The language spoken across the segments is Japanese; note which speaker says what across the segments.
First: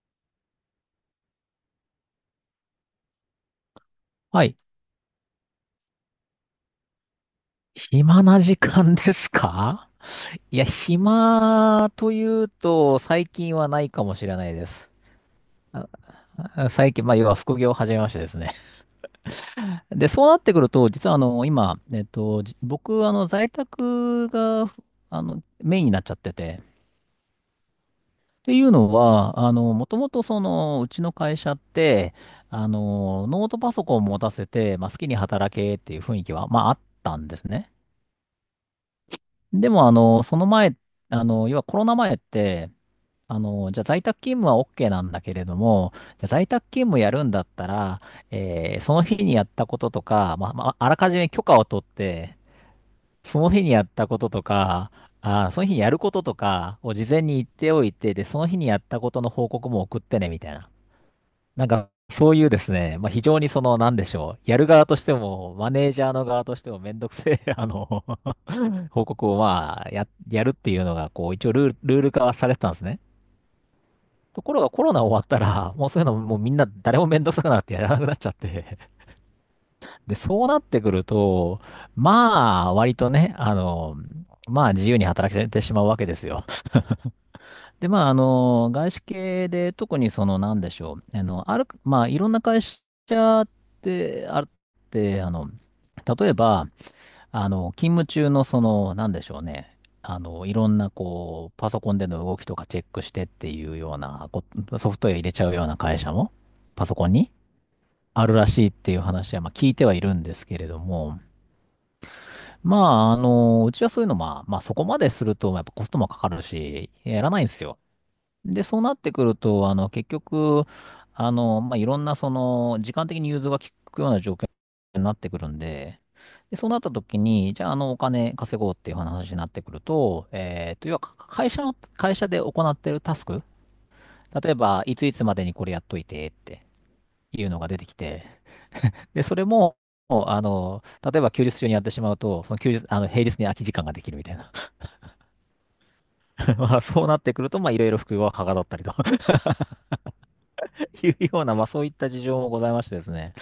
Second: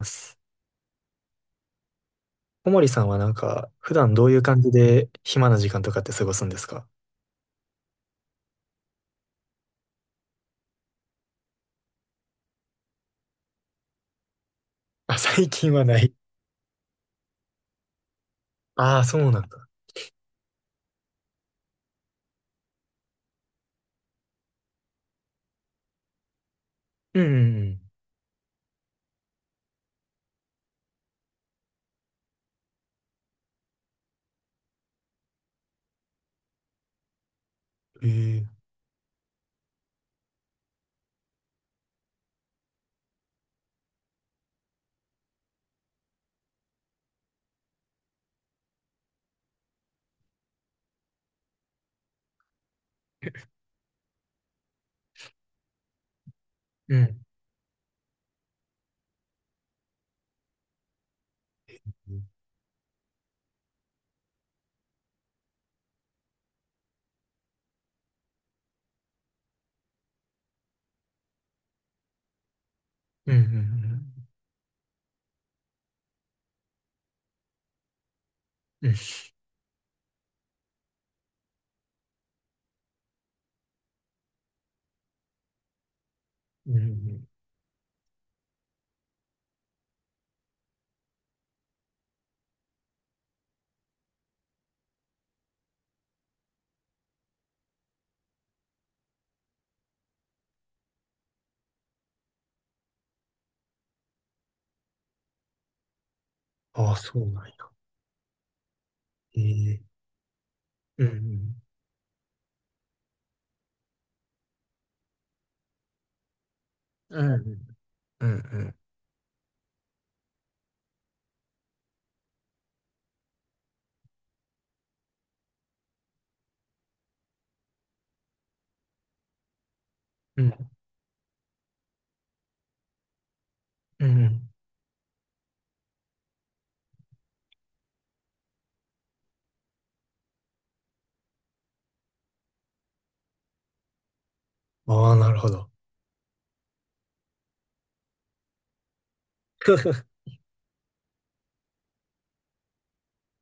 Speaker 1: ます。小森さんはなんか、普段どういう
Speaker 2: はい。
Speaker 1: 感じで暇な時間とかって過ごすんですか？
Speaker 2: 暇な時間ですか？いや、暇というと、最近はないかもしれないです。
Speaker 1: あ、最近はない。
Speaker 2: あ最近、まあ、要は副業を始めましてですね。
Speaker 1: ああ、そうなんだ。
Speaker 2: で、そうなってくると、実は今、僕、在宅が、メインになっちゃってて。っ
Speaker 1: うん
Speaker 2: ていうのは、もともとその、うちの会社って、ノートパソコンを持たせて、まあ、好きに働けっていう雰囲気は、まあ、あったんですね。
Speaker 1: うんうん。ええ。
Speaker 2: でも、その前、要はコロナ前って、じゃあ在宅勤務は OK なんだけれども、じゃあ在宅勤務やるんだったら、その日にやったこととか、まあ、まあ、あらかじめ許可を取って、その日にやったこととか、その日にやることとかを
Speaker 1: う
Speaker 2: 事
Speaker 1: ん。
Speaker 2: 前に言っておいて、で、その日にやったことの報告も送ってね、みたいな。なんか、
Speaker 1: うん
Speaker 2: そういうですね、まあ、非常にその、なんでしょう、やる側としても、マネージャーの側としてもめんどくせえ、報告をまあ、やるっていうのが、こう、一応ルール化はされてたんですね。
Speaker 1: うん
Speaker 2: ところがコロナ終わったら、もうそういうのもうみんな誰もめんどくさくなってやらなくなっちゃって。
Speaker 1: うん。うん
Speaker 2: で、そうなってくると、まあ、割とね、まあ自由に働けてしまうわけですよ。
Speaker 1: うんうん。
Speaker 2: で、まあ、外資系で特にその、なんでしょう。ある、まあ、いろんな会社ってあって、例えば、勤務中のその、なんでしょうね。いろんなこう、パソコンでの動きとかチェックしてっていうようなソフトウェア入れちゃうような会社も、パ
Speaker 1: あ
Speaker 2: ソ
Speaker 1: あ、
Speaker 2: コン
Speaker 1: そう
Speaker 2: に
Speaker 1: なんや。
Speaker 2: あるらしいっていう話
Speaker 1: え
Speaker 2: は、まあ聞いて
Speaker 1: え。
Speaker 2: はいるんですけれど
Speaker 1: う
Speaker 2: も、
Speaker 1: ん
Speaker 2: まあ、うちはそういうの、まあ、まあそこまですると、やっぱコストもかかるし、や
Speaker 1: う
Speaker 2: ら
Speaker 1: ん。う
Speaker 2: ないんです
Speaker 1: ん
Speaker 2: よ。
Speaker 1: うんう
Speaker 2: で、
Speaker 1: ん。
Speaker 2: そうなってくると、結局、まあ、いろんな、その、時間的に融通が利くような状況になってくるんで、で、そうなった時に、じゃあ、お金稼ごうっていう話になってくると、
Speaker 1: うん
Speaker 2: 要は、会社で行ってるタスク、
Speaker 1: うん。
Speaker 2: 例えば、いついつまでにこれやっといてっていうのが出てきて、で、それも、あの、例えば休日中にやってしまうと、その休日、平日に空き時間ができるみたいな。
Speaker 1: ああ、なるほど。
Speaker 2: まあ、そうなってくると、まあ、いろいろ副業がはかどったりと いうような、まあ、そういった事情もございましてですね。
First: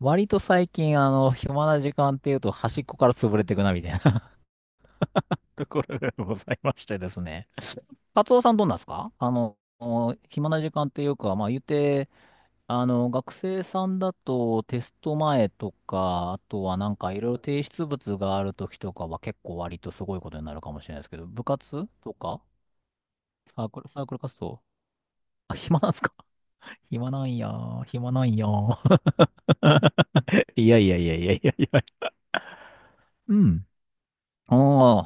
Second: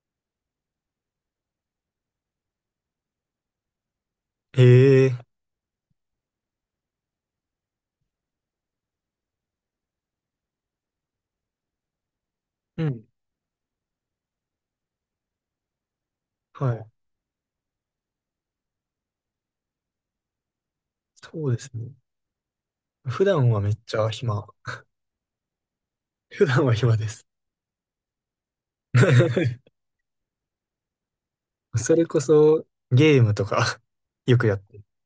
Speaker 2: 割と最近、暇な時間っていうと、端っこから潰れていくな、みたいな
Speaker 1: ええ。
Speaker 2: ところがございましてですね。カツオさんどうなんですか？暇な時間っていうか、まあ言って、
Speaker 1: うん。
Speaker 2: 学生さんだとテスト前とか、あと
Speaker 1: は
Speaker 2: は
Speaker 1: い。
Speaker 2: なんかいろいろ提出物がある時とかは結構割とすごいことになるかもしれないですけど、部
Speaker 1: そうです
Speaker 2: 活
Speaker 1: ね。
Speaker 2: とか
Speaker 1: 普段はめっち
Speaker 2: サー
Speaker 1: ゃ
Speaker 2: クル活
Speaker 1: 暇。
Speaker 2: 動。あ、暇なんですか？
Speaker 1: 普段は 暇で
Speaker 2: 暇な
Speaker 1: す。
Speaker 2: んやー、暇なんやー。いやいやいやいやいやい
Speaker 1: それ
Speaker 2: や。
Speaker 1: こそ、ゲーム
Speaker 2: う
Speaker 1: と
Speaker 2: ん。
Speaker 1: か よくやってる。
Speaker 2: あ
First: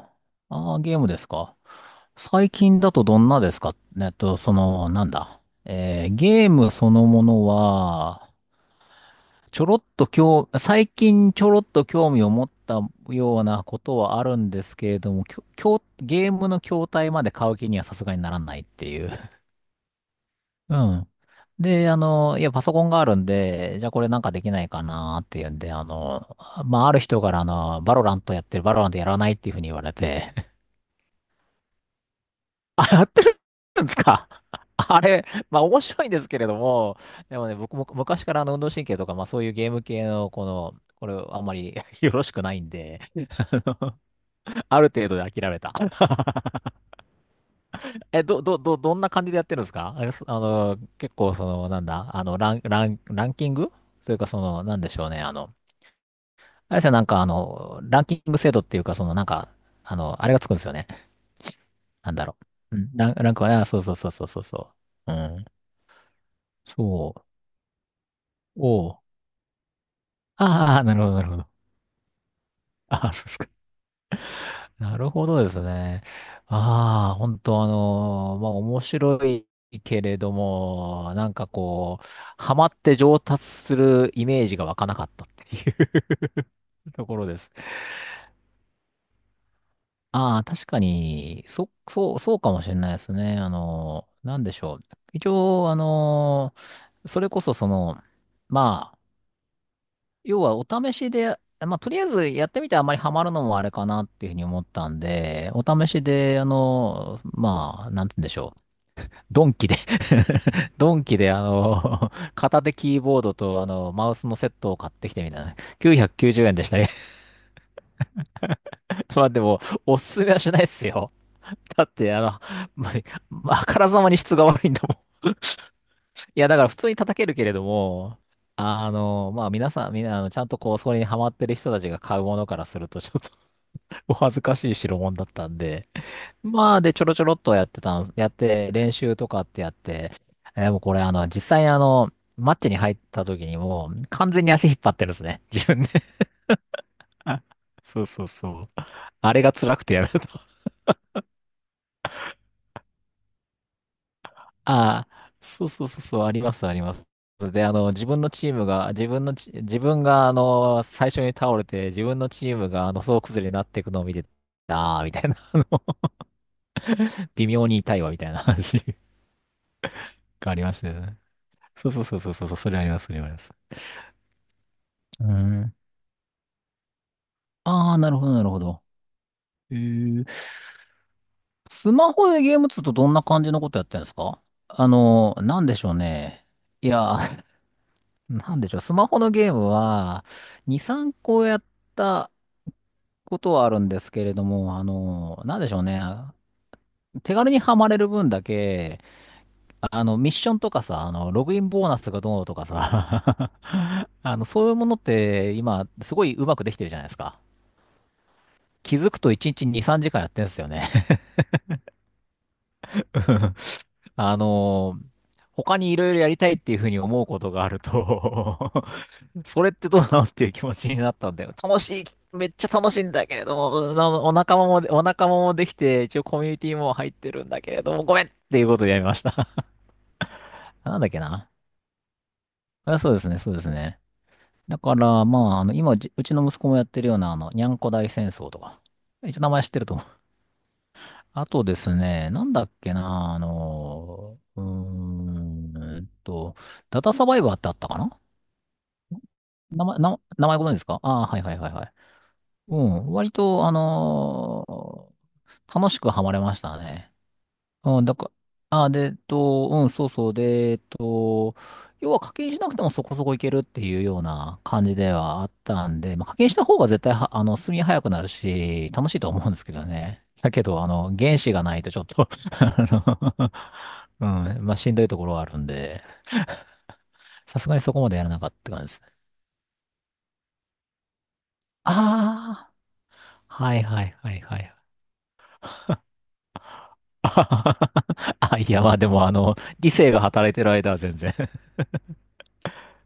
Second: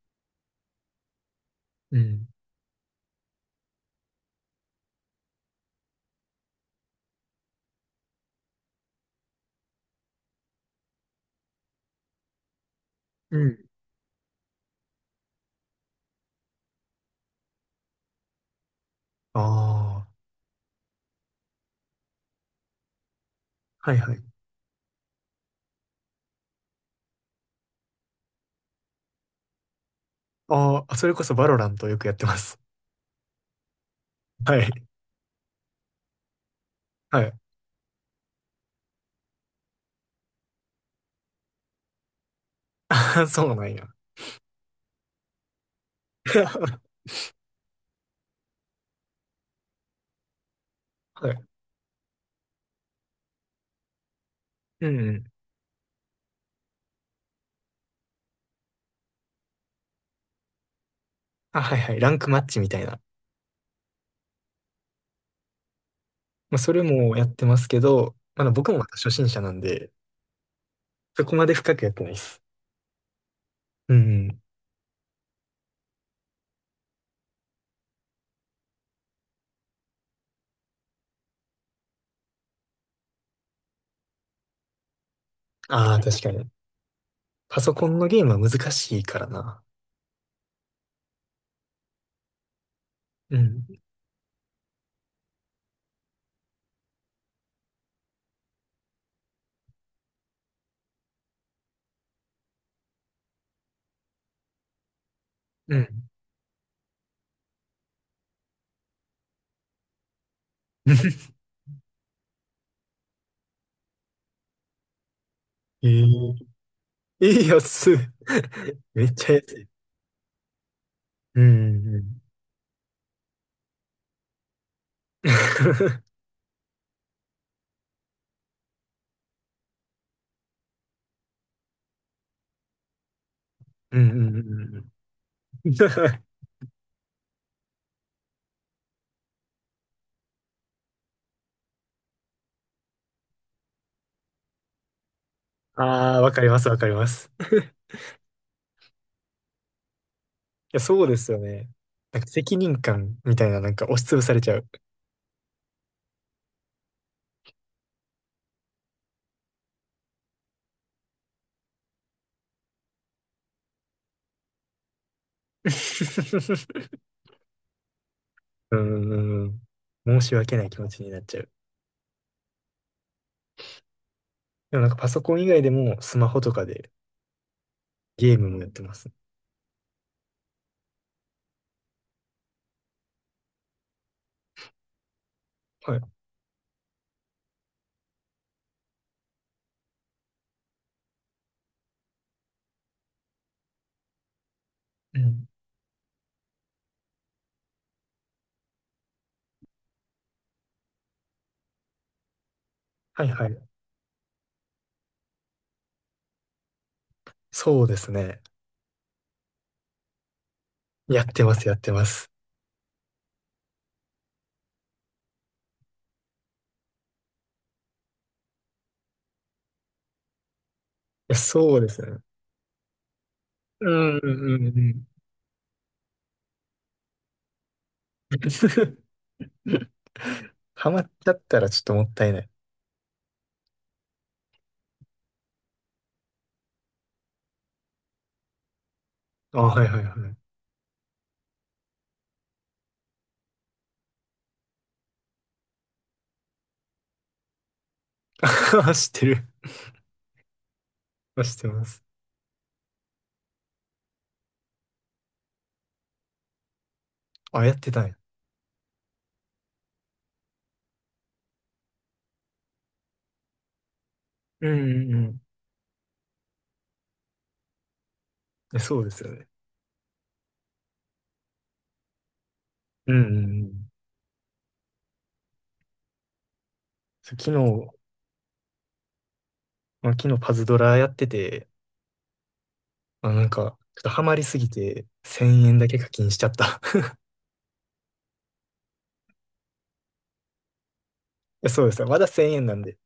Speaker 2: あ、ああ、ゲームですか。
Speaker 1: うん
Speaker 2: 最近だとどんなですか？その、なんだ。ゲームそのものは、ちょろっと興、最近ちょろっと興味を持った
Speaker 1: う
Speaker 2: ような
Speaker 1: ん。
Speaker 2: ことはあるんですけれども、きょうゲームの筐体まで買う気にはさすがにならないっていう。
Speaker 1: ああ、
Speaker 2: うん。で、いや、パソコンがあるんで、じゃあ
Speaker 1: はい
Speaker 2: これ
Speaker 1: は
Speaker 2: なん
Speaker 1: い。
Speaker 2: かできないかなっていうんで、まあ、ある人から、バロラントやらないっていうふうに言われて、
Speaker 1: ああ、それこそバロラントよくやってます。
Speaker 2: あ、やってるんですか？
Speaker 1: は い。
Speaker 2: あれ、まあ面白いんですけれども、
Speaker 1: はい。
Speaker 2: でもね、僕も昔からあの運動神経とか、まあそういうゲーム系の、これあんまり よろしくないんで、
Speaker 1: ああ、そうなんや。
Speaker 2: ある程度で諦めた。え、どんな感じでやってるんですか？えそ結
Speaker 1: は
Speaker 2: 構
Speaker 1: い。
Speaker 2: その、なんだ、ランキング。それかその、なん
Speaker 1: う
Speaker 2: で
Speaker 1: ん
Speaker 2: しょう
Speaker 1: う
Speaker 2: ね、
Speaker 1: ん。
Speaker 2: あれですよ、なんかランキング制度っていうか、その、なんか、あれがつくんですよね。
Speaker 1: あ、はいはい。ラ
Speaker 2: なん
Speaker 1: ン
Speaker 2: だ
Speaker 1: ク
Speaker 2: ろ
Speaker 1: マッチみ
Speaker 2: う。
Speaker 1: た
Speaker 2: う
Speaker 1: い
Speaker 2: ん、
Speaker 1: な。
Speaker 2: ランクはね、あそう。うん。
Speaker 1: まあ、それ
Speaker 2: そ
Speaker 1: も
Speaker 2: う。
Speaker 1: やってますけど、まだ僕もま
Speaker 2: お
Speaker 1: た初
Speaker 2: う。
Speaker 1: 心者なんで、
Speaker 2: ああ、なるほど、な
Speaker 1: そ
Speaker 2: る
Speaker 1: こ
Speaker 2: ほ
Speaker 1: ま
Speaker 2: ど。
Speaker 1: で深くやってないです。
Speaker 2: ああ、そうですか。
Speaker 1: うんうん。
Speaker 2: なるほどですね。ああ、本当あのーまあ、面白いけれども、なんかこう、ハマって上達するイメージが湧かなかったってい
Speaker 1: ああ、
Speaker 2: う
Speaker 1: 確かに。
Speaker 2: ところです。
Speaker 1: パソコンのゲームは難しいからな。
Speaker 2: ああ、確かに、そうかもしれないです
Speaker 1: う
Speaker 2: ね。あ
Speaker 1: ん。
Speaker 2: のーなんでしょう。一応、あのーそれこそその、まあ、要はお試しで、まあ、とりあえずやってみてあんまりハマるのもあれかなっていうふうに思ったんで、お
Speaker 1: う
Speaker 2: 試し
Speaker 1: ん。
Speaker 2: で、まあ、なんて言うんでしょう。ドンキで ドンキで、片手キーボードと、マウスのセットを買ってきてみたいな。
Speaker 1: え
Speaker 2: 990
Speaker 1: え
Speaker 2: 円でしたね。
Speaker 1: ええ安い。めっ
Speaker 2: ま
Speaker 1: ち
Speaker 2: あ
Speaker 1: ゃ
Speaker 2: で
Speaker 1: 安
Speaker 2: も、
Speaker 1: い。
Speaker 2: おすすめはしないっすよ。
Speaker 1: うんう
Speaker 2: だっ
Speaker 1: んう
Speaker 2: て、
Speaker 1: ん。
Speaker 2: まあ、あからさまに質が悪いんだもん。いや、だから普通に叩けるけれども、まあ皆さん、みんな、ちゃんとこう、それにハマってる人たちが買うものからすると、ちょっ
Speaker 1: うんう
Speaker 2: お恥
Speaker 1: ん
Speaker 2: ず
Speaker 1: う
Speaker 2: かしい
Speaker 1: んうん。
Speaker 2: 代物だったんで、まあ、で、ちょろちょろっとやって、練習とかってやって、えー、もうこれ、実際マッチに入った時にもう、完全に足引っ張ってるんですね。自分で。
Speaker 1: ああ、わかります、わかります。
Speaker 2: あ
Speaker 1: い
Speaker 2: そうそうそうあれが辛くてやめた。
Speaker 1: や、そうですよね。なんか責任感みたいな、なんか押しつぶされちゃう。
Speaker 2: ああ、そう、あります、あります。で、自分のチームが、自分が、最初に倒れて、自分のチームが、総崩れになっていくのを見て、ああ、みたいな、微妙に痛いわ、みたいな
Speaker 1: う
Speaker 2: 話
Speaker 1: んうんうん。申し
Speaker 2: があ
Speaker 1: 訳
Speaker 2: り
Speaker 1: ない
Speaker 2: ま
Speaker 1: 気
Speaker 2: し
Speaker 1: 持
Speaker 2: たよ
Speaker 1: ちに
Speaker 2: ね。
Speaker 1: なっちゃう。
Speaker 2: そう、それあります、それあります。
Speaker 1: でもなんかパソ
Speaker 2: う
Speaker 1: コン以外で
Speaker 2: ん。
Speaker 1: もスマホとかで
Speaker 2: ああ、なるほど、
Speaker 1: ゲー
Speaker 2: な
Speaker 1: ム
Speaker 2: る
Speaker 1: も
Speaker 2: ほ
Speaker 1: やって
Speaker 2: ど。
Speaker 1: ます。
Speaker 2: えー、スマホでゲームっつうとどんな感じのことやってるんですか？なんでしょ
Speaker 1: は
Speaker 2: う
Speaker 1: い。
Speaker 2: ね。いや、なんでしょう。スマホのゲームは、2、3個やったことはあるんですけれども、
Speaker 1: うん
Speaker 2: なんでしょうね。手軽にはまれる分だけ、ミッションとかさ、ログインボーナスがどうとか
Speaker 1: はいは
Speaker 2: さ、
Speaker 1: い。
Speaker 2: あの、そういうものって今、すごいうまくできてるじゃないですか。
Speaker 1: そうですね。
Speaker 2: 気づくと1日2、3時間やってんすよね。
Speaker 1: やってます、やってます。
Speaker 2: あのー他にいろいろやりたいっていうふうに思うことがあると それってどうなのっていう気持ちになった
Speaker 1: いや、
Speaker 2: んだよ。
Speaker 1: そう
Speaker 2: 楽
Speaker 1: です
Speaker 2: しい、
Speaker 1: ね。
Speaker 2: めっちゃ楽しいんだけれど
Speaker 1: う
Speaker 2: も、な
Speaker 1: んう
Speaker 2: お仲
Speaker 1: ん
Speaker 2: 間も、
Speaker 1: う
Speaker 2: お
Speaker 1: ん
Speaker 2: 仲間もできて、一応コミュニティも入ってるんだけれども、ごめんっ
Speaker 1: うん。
Speaker 2: ていうことでや めました。
Speaker 1: ハ
Speaker 2: な
Speaker 1: マ
Speaker 2: んだっ
Speaker 1: っ
Speaker 2: け
Speaker 1: ちゃっ
Speaker 2: な。
Speaker 1: たらちょっともったいない。
Speaker 2: あ、そうですね、そうですね。だから、まあ、今、うちの息子もやってるような、にゃんこ大戦争とか、一応名
Speaker 1: あ、
Speaker 2: 前知って
Speaker 1: は
Speaker 2: る
Speaker 1: い
Speaker 2: と
Speaker 1: はい
Speaker 2: 思う。
Speaker 1: はい。
Speaker 2: あとですね、なんだっけな、ダタサバイバーってあったかな。
Speaker 1: あ知ってる。
Speaker 2: 名前ご存知ですか？ああー、はい
Speaker 1: 知
Speaker 2: は
Speaker 1: っ
Speaker 2: い
Speaker 1: て
Speaker 2: はい
Speaker 1: ま
Speaker 2: はい。
Speaker 1: す。
Speaker 2: うん、割と、楽しくハマれましたね。
Speaker 1: あ、やって
Speaker 2: うん、
Speaker 1: たん
Speaker 2: だ
Speaker 1: や。
Speaker 2: から、あ、で、うん、そうそう、で、要は課金しなくてもそこそこいけるっていうような
Speaker 1: うん
Speaker 2: 感じ
Speaker 1: う
Speaker 2: で
Speaker 1: んう
Speaker 2: は
Speaker 1: ん。
Speaker 2: あったんで、まあ、課金した方が絶対は、進み早くなる
Speaker 1: え
Speaker 2: し、
Speaker 1: そう
Speaker 2: 楽
Speaker 1: で
Speaker 2: しい
Speaker 1: す
Speaker 2: と
Speaker 1: よ
Speaker 2: は思
Speaker 1: ね。
Speaker 2: うんですけどね。だけど、原資がないとちょっと
Speaker 1: うんうん
Speaker 2: あ
Speaker 1: うん。
Speaker 2: うん、まあ、しんどいところはあるんで、
Speaker 1: そう昨
Speaker 2: さすがにそ
Speaker 1: 日、
Speaker 2: こまでやらなかったって感じですね。
Speaker 1: まあ、昨日パズドラやってて、
Speaker 2: あ
Speaker 1: まあ、なん
Speaker 2: あ、は
Speaker 1: か、
Speaker 2: い
Speaker 1: ちょ
Speaker 2: は
Speaker 1: っと
Speaker 2: い
Speaker 1: ハ
Speaker 2: は
Speaker 1: マ
Speaker 2: い
Speaker 1: りす
Speaker 2: は
Speaker 1: ぎ
Speaker 2: い。
Speaker 1: て、1000円だけ課金しちゃった。
Speaker 2: あ、いや、まあでも、理性が働いてる間は全然。
Speaker 1: えそうですよ。まだ1000円なんで。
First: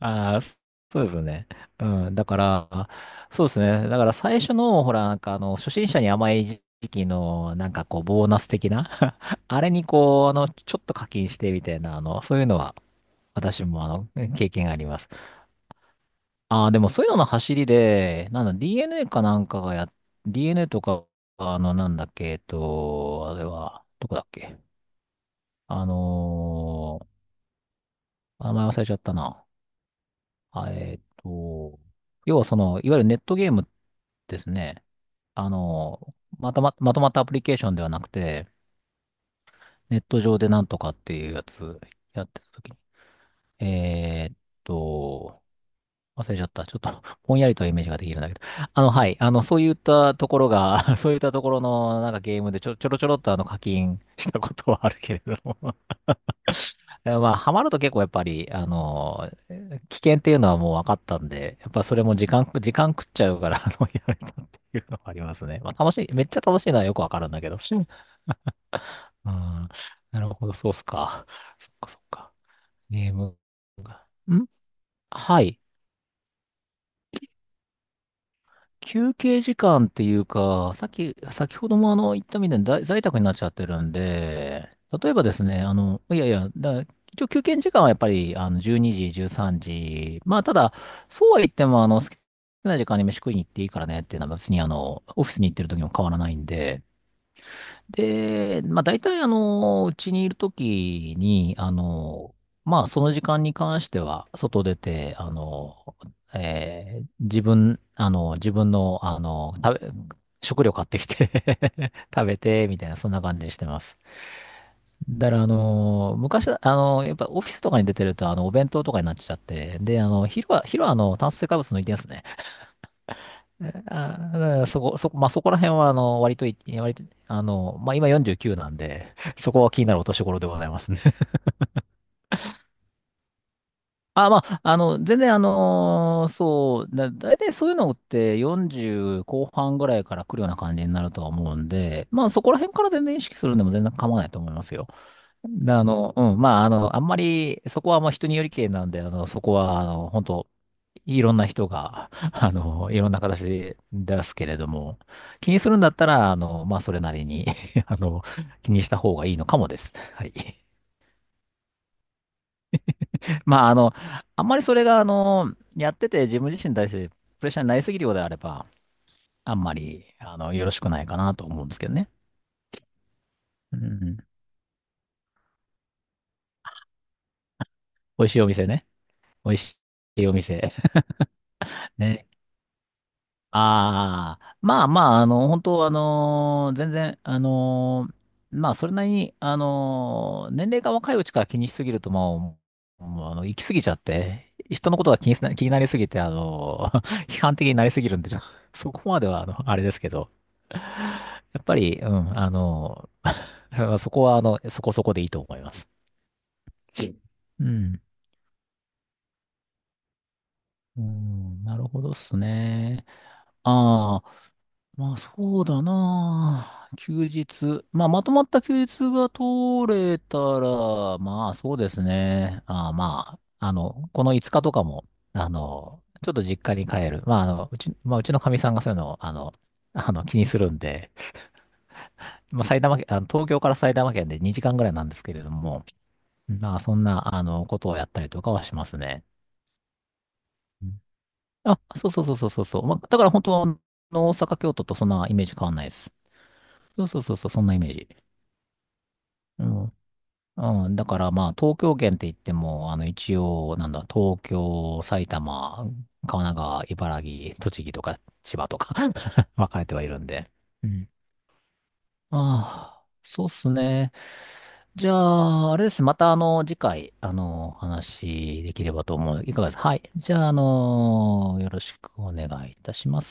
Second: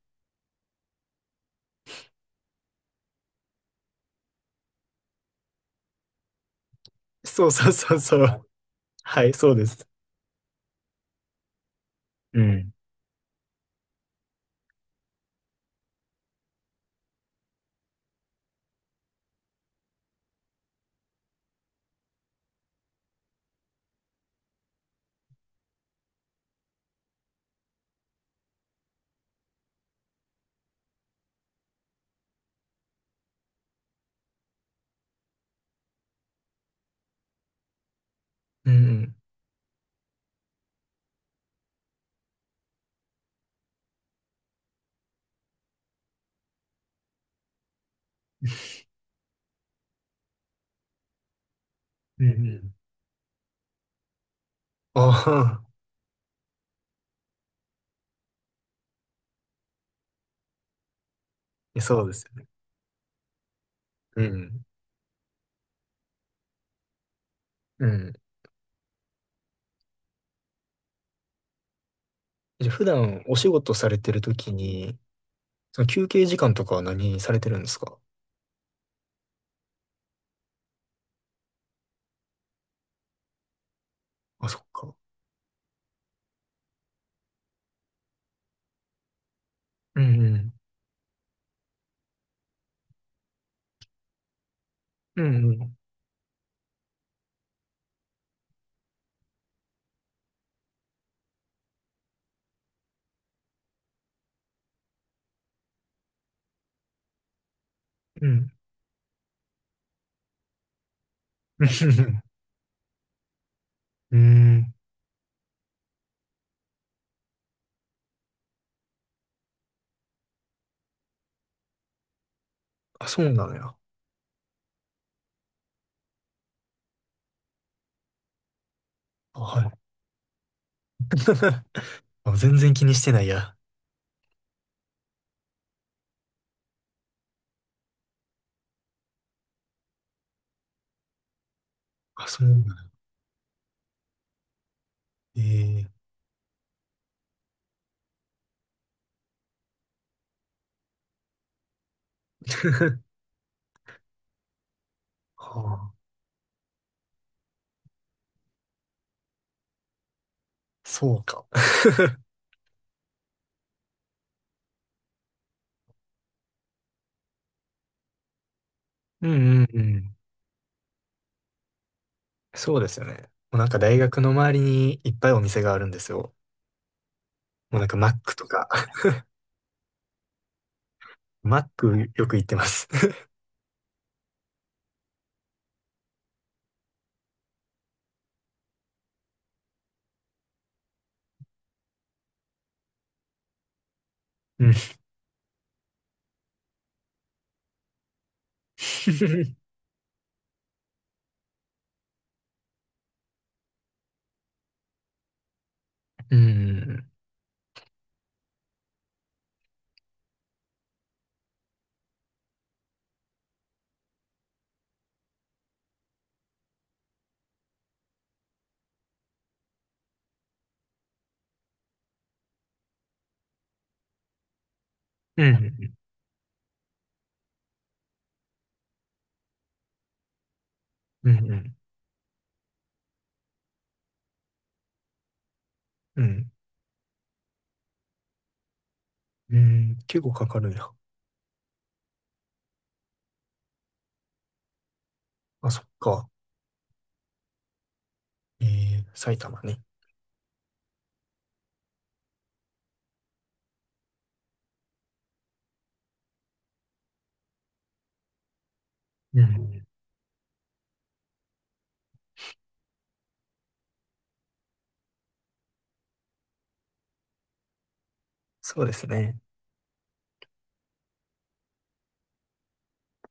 Speaker 2: ああ、そうですね。うん。だから、そうですね。だから最初の、ほら、なんか初心者に甘い時期
Speaker 1: そう
Speaker 2: の、な
Speaker 1: そう
Speaker 2: んか
Speaker 1: そ
Speaker 2: こ
Speaker 1: う
Speaker 2: う、
Speaker 1: そ
Speaker 2: ボーナ
Speaker 1: う。
Speaker 2: ス的な
Speaker 1: はい、そう
Speaker 2: あ
Speaker 1: で
Speaker 2: れに
Speaker 1: す。
Speaker 2: こう、ちょっと課金してみたいな、そ
Speaker 1: う
Speaker 2: ういうの
Speaker 1: ん。
Speaker 2: は、私も経験があります。ああ、でもそういうのの走りで、なんだ、DNA かなんかがや、DNA とか、なんだっけ、あれは、どこだっけ。あのー名前忘れちゃったな。あ要はその、いわゆるネットゲームですね、あの、またま、まとまったアプリケーションではなくて、
Speaker 1: うんうん。
Speaker 2: ネット上でなんとかっていうやつやってた時に、えーっと、忘れちゃった。ちょっと ぼんやりとイメージができるんだけど。はい。そういったところが そういったところの、なんか
Speaker 1: うんう
Speaker 2: ゲームで
Speaker 1: ん。
Speaker 2: ちょろちょろっと課金したことはある
Speaker 1: あ
Speaker 2: けれど
Speaker 1: あ、
Speaker 2: も え、まあ、ハマると結構やっぱり、危険っていうのはもう分かったんで、やっ
Speaker 1: え
Speaker 2: ぱそ
Speaker 1: そ
Speaker 2: れ
Speaker 1: うで
Speaker 2: も
Speaker 1: すよね。
Speaker 2: 時間食っちゃうから、やめ
Speaker 1: う
Speaker 2: たっ
Speaker 1: ん。
Speaker 2: ていうのはありますね。まあ楽しい、めっちゃ楽しいのはよくわかるんだけど。
Speaker 1: うん。
Speaker 2: うん。なるほど、そうっすか。そっかそっか。
Speaker 1: じゃあ普
Speaker 2: ゲー
Speaker 1: 段お
Speaker 2: ム。
Speaker 1: 仕事されてると
Speaker 2: ん
Speaker 1: きに、
Speaker 2: はい。
Speaker 1: その休憩時間とかは何されてるんですか？
Speaker 2: 休憩時間っていうか、さっき、先ほども言ったみたいに在宅になっちゃってるん
Speaker 1: あ、そっ
Speaker 2: で、
Speaker 1: か。
Speaker 2: 例えばですね、いやいや、一応休憩時間はやっぱり、12時、13
Speaker 1: うんう
Speaker 2: 時。まあ、
Speaker 1: ん。
Speaker 2: ただ、そうは言っても、好きな時間に飯食いに行っていいからねっていうのは別に、
Speaker 1: う
Speaker 2: オフィス
Speaker 1: ん
Speaker 2: に行って
Speaker 1: う
Speaker 2: る
Speaker 1: ん。
Speaker 2: 時も変わらないんで、で、まあ大体うちにいるときに、まあその時間に関しては、外出て、自分、
Speaker 1: うん。
Speaker 2: 自分の、食料買ってきて 食 べて、みたいな、そんな感じにしてます。
Speaker 1: うん。
Speaker 2: だから、昔は、やっぱオフィスとかに出てると、お弁当とかになっちゃって、で、昼は、炭水化物抜いてですね。
Speaker 1: あ、そうなの
Speaker 2: ね
Speaker 1: や。
Speaker 2: そこ、そこ、まあ、そこら辺は、割と、まあ、今49なんで、
Speaker 1: あ、
Speaker 2: そ
Speaker 1: は
Speaker 2: こ
Speaker 1: い。
Speaker 2: は気になるお年頃でございますね。
Speaker 1: あ全然気にしてないや。
Speaker 2: あ、まあ、全然、そう、大体そういうのって40後半ぐらいから来るような感じになるとは思うんで、ま
Speaker 1: あ、
Speaker 2: あ、そ
Speaker 1: そう
Speaker 2: こ
Speaker 1: な
Speaker 2: ら
Speaker 1: んだ。
Speaker 2: 辺から全然意識するんでも全然構わないと思いますよ。
Speaker 1: え
Speaker 2: で、
Speaker 1: え
Speaker 2: うん、まあ、あんまり、そこはもう人によりけりなんで、そこは、本当いろんな人が、いろん な形で出すけれども、気にするんだ
Speaker 1: は
Speaker 2: った
Speaker 1: あ、
Speaker 2: ら、まあ、それなりに あの、気にした方がいいのかもです。はい。
Speaker 1: そうか。
Speaker 2: まあ、あんまりそれが、やってて自分自身に対してプレッシャーになりすぎるようであれば、
Speaker 1: うん
Speaker 2: あん
Speaker 1: うん
Speaker 2: ま
Speaker 1: う
Speaker 2: り、
Speaker 1: ん。
Speaker 2: よろしくないかなと思うんですけどね。
Speaker 1: そうですよね。もうなん
Speaker 2: う
Speaker 1: か大
Speaker 2: ん。
Speaker 1: 学の周りにいっぱいお店があるんですよ。もうなんかマッ
Speaker 2: 美味
Speaker 1: ク
Speaker 2: しい
Speaker 1: と
Speaker 2: お店
Speaker 1: か。
Speaker 2: ね。美味しいお店。
Speaker 1: マッ クよ
Speaker 2: ね。
Speaker 1: く行ってます。
Speaker 2: ああ、まあまあ、本当全然、まあ、それなりに、年齢が若いうちから気にしすぎると、まあ、もう行き過ぎちゃって、
Speaker 1: うん。
Speaker 2: 人のことが気になりすぎて、批判的になりすぎるんで、ちょ そこまでは、あれですけど、やっぱり、うん、そこは、そこそこでいいと思います。
Speaker 1: うん。
Speaker 2: うん。うん、なるほどっすね。ああ。まあそうだなあ。休日。まあまとまった休日が取れたら、まあそうですね。ああ、まあ、この5日とかも、
Speaker 1: うん。
Speaker 2: ちょっと実家に帰る。まあまあうちのかみさんがそういうのを、気にするんで、
Speaker 1: うん。
Speaker 2: まあ埼玉県、東京から埼玉県で2時間ぐらいなんですけれども、
Speaker 1: うん。
Speaker 2: まあそんな、ことをやったりとかはしますね。
Speaker 1: うん。結構かかるん
Speaker 2: う
Speaker 1: や。
Speaker 2: ん、あ、そうそうそうそうそうそう。まあだから本当は、大阪、京都とそんなイメージ変
Speaker 1: あ、
Speaker 2: わん
Speaker 1: そ
Speaker 2: な
Speaker 1: っ
Speaker 2: いです。
Speaker 1: か。
Speaker 2: そうそうそうそう、そんなイメージ。
Speaker 1: ええ埼玉
Speaker 2: う
Speaker 1: ね。
Speaker 2: ん。うん。だからまあ、東京圏って言っても、一応、なんだ、東京、埼玉、神奈川、茨城、栃木とか、千葉とか
Speaker 1: う
Speaker 2: 分かれ
Speaker 1: ん。
Speaker 2: てはいるんで。うん。ああ、そうっすね。じゃあ、あれですね。また、次回、お話しで
Speaker 1: そ
Speaker 2: き
Speaker 1: う
Speaker 2: れ
Speaker 1: で
Speaker 2: ば
Speaker 1: す
Speaker 2: と思
Speaker 1: ね。
Speaker 2: う。いかがですか？はい。じゃあ、よろしくお願いいたします。